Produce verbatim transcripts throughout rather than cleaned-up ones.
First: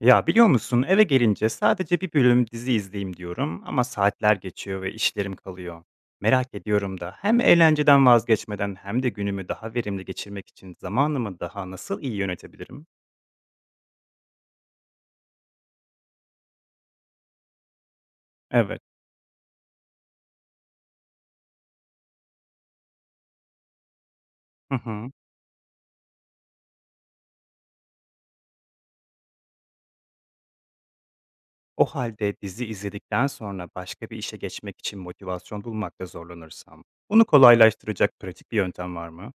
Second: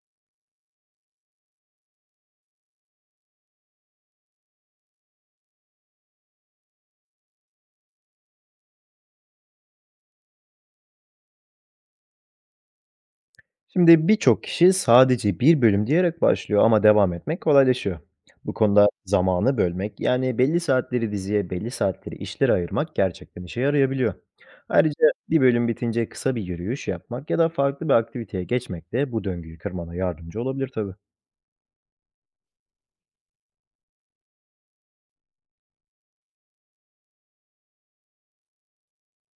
Ya biliyor musun eve gelince sadece bir bölüm dizi izleyeyim diyorum ama saatler geçiyor ve işlerim kalıyor. Merak ediyorum da hem eğlenceden vazgeçmeden hem de günümü daha verimli geçirmek için zamanımı daha nasıl iyi yönetebilirim? Şimdi birçok kişi sadece bir bölüm diyerek başlıyor ama devam etmek kolaylaşıyor. Bu Evet. konuda zamanı bölmek, yani belli saatleri diziye, belli saatleri işlere ayırmak gerçekten işe yarayabiliyor. Hı Ayrıca hı. bir bölüm bitince kısa bir yürüyüş yapmak ya da farklı bir aktiviteye geçmek de bu döngüyü kırmana yardımcı olabilir tabii. O halde dizi izledikten sonra başka bir işe geçmek için motivasyon bulmakta zorlanırsam, bunu kolaylaştıracak pratik bir yöntem var mı?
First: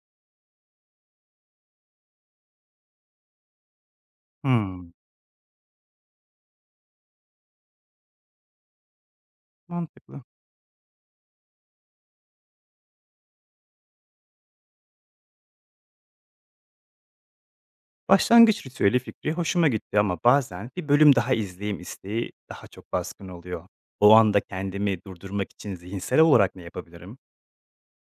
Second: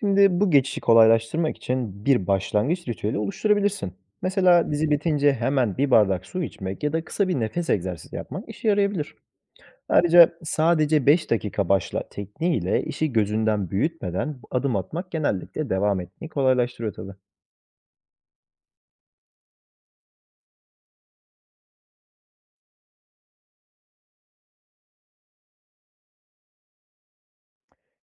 Şimdi bu geçişi kolaylaştırmak için bir başlangıç ritüeli oluşturabilirsin. Mesela dizi Hmm, bitince hemen bir bardak su içmek ya da kısa bir nefes egzersizi yapmak işe yarayabilir. mantıklı. Ayrıca sadece beş dakika başla tekniğiyle işi gözünden büyütmeden adım atmak genellikle devam etmeyi kolaylaştırıyor tabii. Başlangıç ritüeli fikri hoşuma gitti ama bazen bir bölüm daha izleyeyim isteği daha çok baskın oluyor. O anda kendimi durdurmak için zihinsel olarak ne yapabilirim?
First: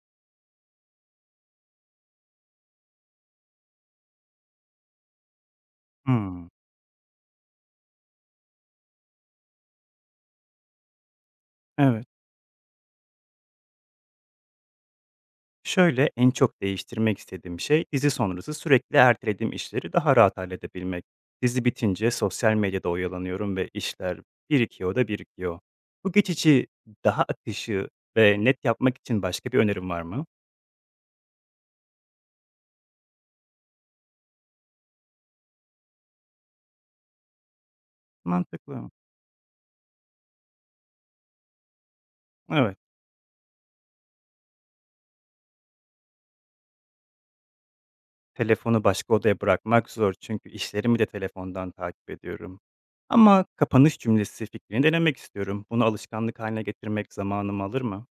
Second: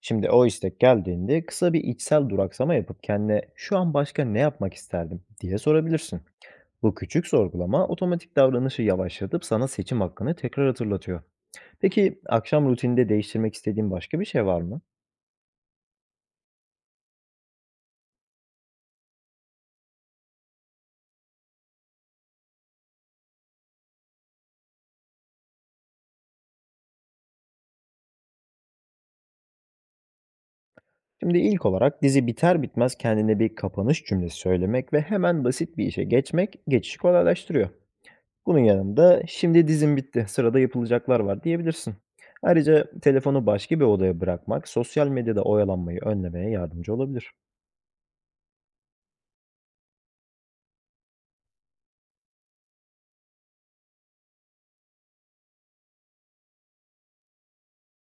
Şimdi o istek geldiğinde kısa bir içsel duraksama yapıp kendine şu an başka ne yapmak isterdim diye sorabilirsin. Hmm, Bu küçük sorgulama otomatik davranışı yavaşlatıp sana seçim hakkını tekrar hatırlatıyor. evet. Peki akşam rutininde değiştirmek istediğin başka bir şey var mı? Şöyle en çok değiştirmek istediğim şey dizi sonrası sürekli ertelediğim işleri daha rahat halledebilmek. Dizi bitince sosyal medyada oyalanıyorum ve işler birikiyor da birikiyor. Bu geçici daha akışı ve net yapmak için başka bir önerim var mı? Şimdi ilk olarak dizi biter bitmez kendine bir kapanış cümlesi söylemek ve hemen basit bir işe geçmek geçişi kolaylaştırıyor. Bunun Mantıklı. yanında "Şimdi dizin bitti, sırada yapılacaklar var." diyebilirsin. Evet. Ayrıca telefonu başka bir odaya bırakmak sosyal medyada oyalanmayı önlemeye yardımcı olabilir. Telefonu başka odaya bırakmak zor çünkü işlerimi de telefondan takip ediyorum. Ama kapanış cümlesi fikrini denemek istiyorum. Bunu alışkanlık haline getirmek zamanımı alır mı?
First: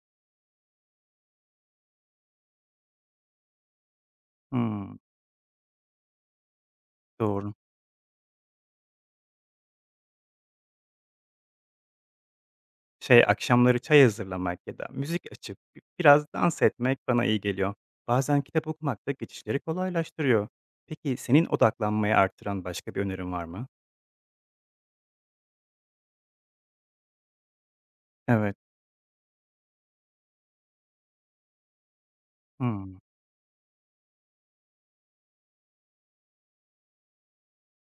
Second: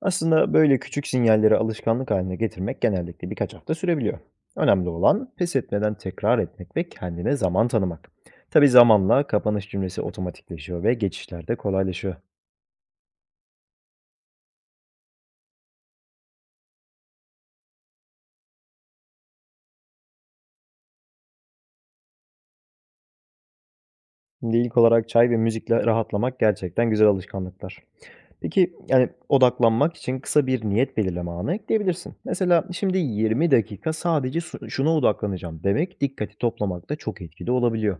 Aslında böyle küçük sinyalleri alışkanlık haline getirmek genellikle birkaç hafta sürebiliyor. Önemli Hmm, olan pes etmeden tekrar etmek ve kendine doğru. zaman tanımak. Tabii zamanla kapanış cümlesi otomatikleşiyor ve geçişler de kolaylaşıyor. Şey, akşamları çay hazırlamak ya da müzik açıp bi- biraz dans etmek bana iyi geliyor. Bazen kitap okumak da geçişleri kolaylaştırıyor. Peki senin odaklanmayı artıran başka bir önerin var mı? Şimdi ilk olarak çay ve müzikle rahatlamak gerçekten güzel alışkanlıklar. Evet. Peki, yani, odaklanmak için kısa bir niyet belirleme anı ekleyebilirsin. Mesela, Hmm. "Şimdi yirmi dakika sadece su şuna odaklanacağım." demek dikkati toplamakta çok etkili olabiliyor.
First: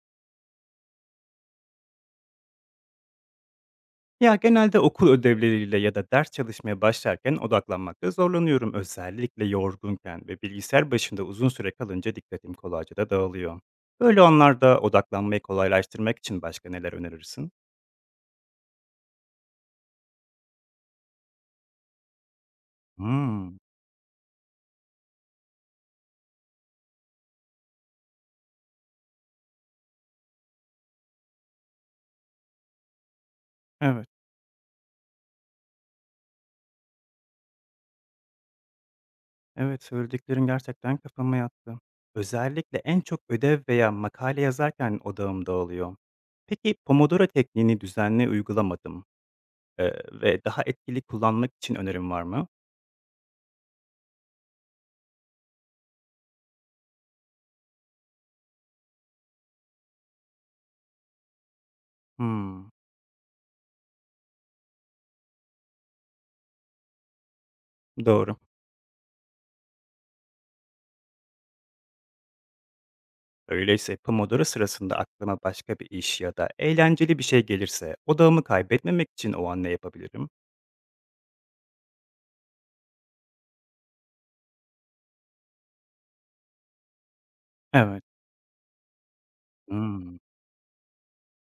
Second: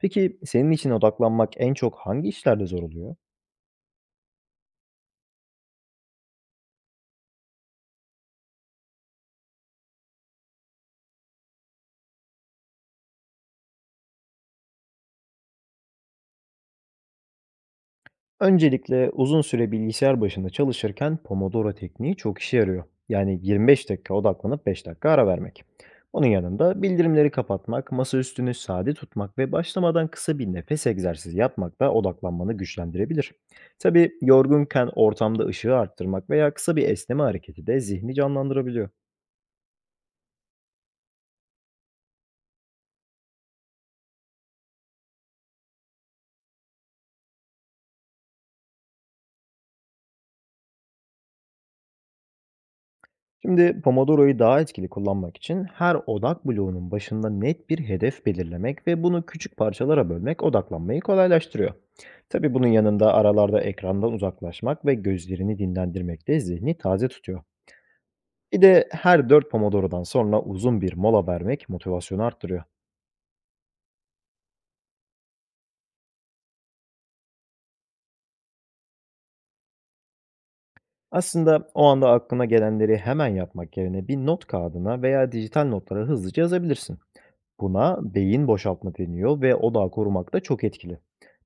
Peki, senin için odaklanmak en çok hangi işlerde zor oluyor? Ya genelde okul ödevleriyle ya da ders çalışmaya başlarken odaklanmakta zorlanıyorum. Özellikle yorgunken ve bilgisayar başında uzun süre kalınca dikkatim kolayca da dağılıyor. Böyle anlarda odaklanmayı kolaylaştırmak için başka neler önerirsin? Öncelikle uzun süre bilgisayar başında çalışırken Pomodoro tekniği çok işe yarıyor. Yani Hmm, yirmi beş dakika odaklanıp beş dakika ara vermek. Onun yanında bildirimleri kapatmak, masa üstünü sade tutmak ve başlamadan kısa bir nefes egzersizi yapmak da odaklanmanı güçlendirebilir. evet, Tabii yorgunken ortamda ışığı arttırmak veya kısa bir esneme hareketi de zihni canlandırabiliyor. evet söylediklerin gerçekten kafama yattı. Özellikle en çok ödev veya makale yazarken odağım dağılıyor. Peki Pomodoro tekniğini düzenli uygulamadım ee, ve daha etkili kullanmak için önerim var mı? Şimdi Pomodoro'yu daha etkili kullanmak için her odak bloğunun başında net bir hedef belirlemek ve bunu küçük parçalara bölmek odaklanmayı kolaylaştırıyor. Tabii bunun Hmm, yanında aralarda ekrandan uzaklaşmak ve gözlerini dinlendirmek de zihni taze tutuyor. doğru. Bir de her dört Pomodoro'dan sonra uzun bir mola vermek motivasyonu arttırıyor. Öyleyse Pomodoro sırasında aklıma başka bir iş ya da eğlenceli bir şey gelirse odağımı kaybetmemek için o an ne yapabilirim? Aslında o anda aklına gelenleri hemen yapmak yerine bir not kağıdına veya dijital notlara hızlıca yazabilirsin. Buna Evet. beyin boşaltma deniyor ve odağı Hmm, korumakta çok etkili.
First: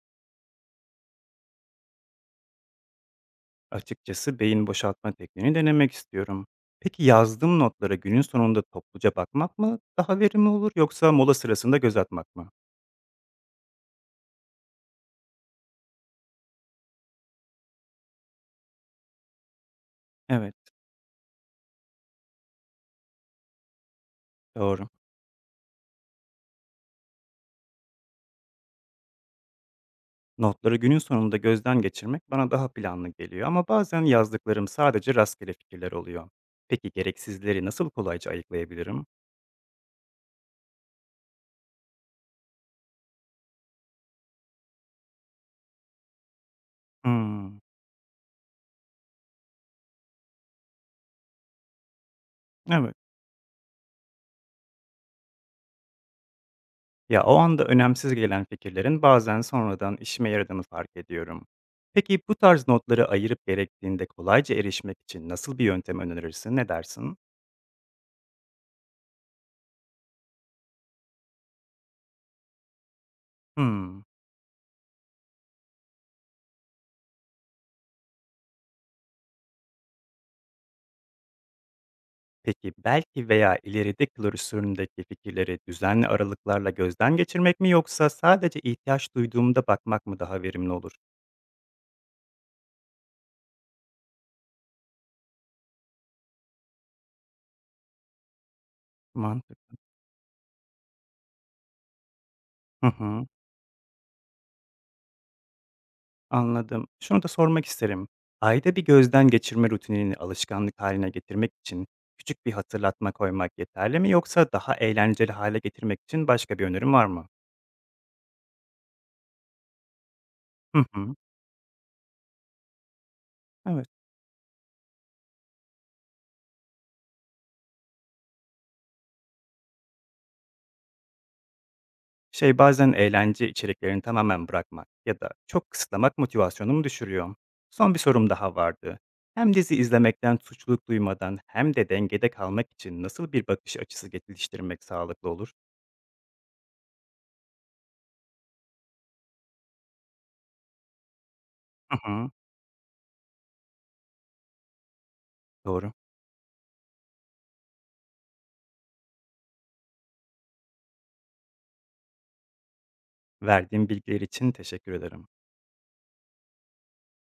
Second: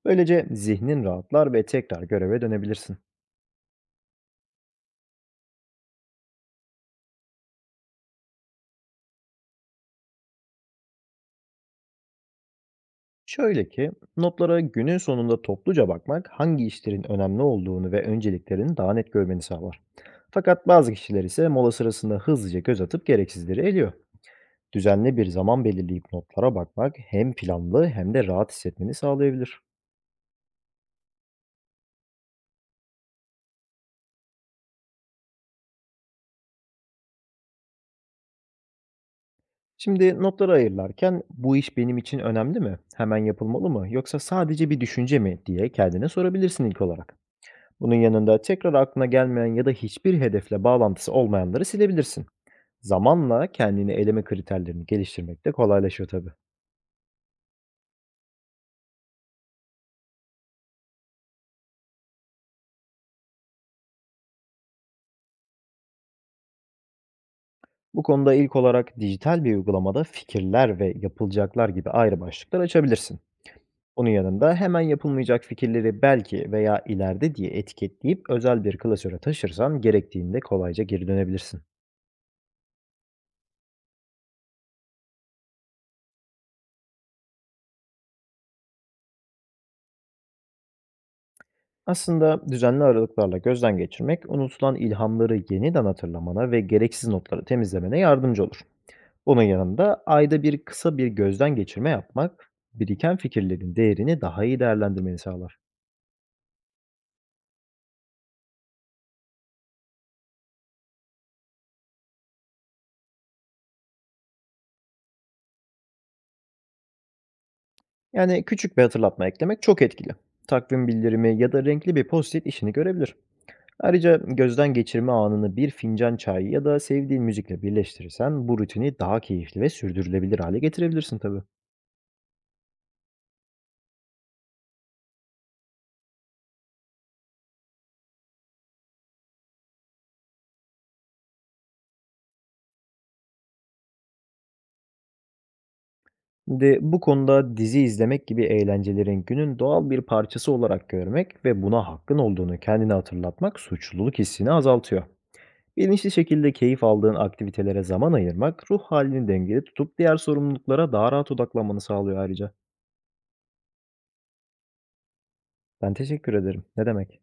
Böylece zihnin rahatlar ve tekrar göreve dönebilirsin. Açıkçası beyin boşaltma tekniğini denemek istiyorum. Peki yazdığım notlara günün sonunda topluca bakmak mı daha verimli olur yoksa mola sırasında göz atmak mı? Şöyle ki, notlara günün sonunda topluca bakmak hangi işlerin önemli olduğunu ve önceliklerini daha net görmeni sağlar. Evet, Fakat bazı kişiler ise mola sırasında hızlıca göz atıp gereksizleri eliyor. doğru. Düzenli bir zaman belirleyip notlara bakmak hem planlı hem de rahat hissetmeni sağlayabilir. Notları günün sonunda gözden geçirmek bana daha planlı geliyor ama bazen yazdıklarım sadece rastgele fikirler oluyor. Peki gereksizleri nasıl kolayca ayıklayabilirim? Şimdi notları ayırırken bu iş benim için önemli mi? Hemen yapılmalı mı? Yoksa sadece bir düşünce mi diye kendine sorabilirsin ilk olarak. Hmm, Bunun yanında tekrar aklına gelmeyen ya da hiçbir hedefle bağlantısı olmayanları silebilirsin. evet. Zamanla kendini eleme kriterlerini geliştirmek de kolaylaşıyor tabii. Ya o anda önemsiz gelen fikirlerin bazen sonradan işime yaradığını fark ediyorum. Peki bu tarz notları ayırıp gerektiğinde kolayca erişmek için nasıl bir yöntem önerirsin? Ne dersin? Bu konuda ilk olarak dijital bir uygulamada fikirler ve yapılacaklar gibi ayrı başlıklar açabilirsin. Hmm. Bunun yanında hemen yapılmayacak fikirleri belki veya ileride diye etiketleyip özel bir klasöre taşırsan gerektiğinde kolayca geri dönebilirsin. Peki belki veya ileride klasöründeki fikirleri düzenli aralıklarla gözden geçirmek mi yoksa sadece ihtiyaç duyduğumda bakmak mı daha verimli olur? Aslında düzenli aralıklarla gözden geçirmek unutulan ilhamları yeniden hatırlamana ve gereksiz notları temizlemene yardımcı olur. Onun Mantıklı. yanında ayda bir kısa bir gözden geçirme yapmak Hı biriken hı. fikirlerin değerini daha iyi değerlendirmeni sağlar. Anladım. Şunu da sormak isterim. Ayda bir gözden geçirme rutinini alışkanlık haline getirmek için küçük bir hatırlatma koymak yeterli mi yoksa daha eğlenceli hale getirmek için başka bir önerim var mı? Yani küçük bir hatırlatma eklemek çok etkili. Hı Takvim hı. bildirimi ya da renkli bir post-it işini görebilir. Evet. Ayrıca gözden geçirme anını bir fincan çay ya da sevdiğin müzikle birleştirirsen bu rutini daha keyifli ve sürdürülebilir hale getirebilirsin tabii. Şey bazen eğlence içeriklerini tamamen bırakmak ya da çok kısıtlamak motivasyonumu düşürüyor. Son bir sorum daha vardı. Hem dizi izlemekten suçluluk duymadan hem de dengede kalmak için nasıl bir bakış açısı geliştirmek sağlıklı olur? Şimdi bu konuda dizi izlemek gibi eğlencelerin günün doğal bir parçası olarak görmek ve buna Hı hakkın hı. olduğunu kendine hatırlatmak suçluluk hissini azaltıyor. Doğru. Bilinçli şekilde keyif aldığın aktivitelere zaman ayırmak ruh halini dengeli tutup diğer sorumluluklara daha rahat odaklanmanı sağlıyor ayrıca. Verdiğin bilgiler için teşekkür ederim. Ben teşekkür ederim. Ne demek?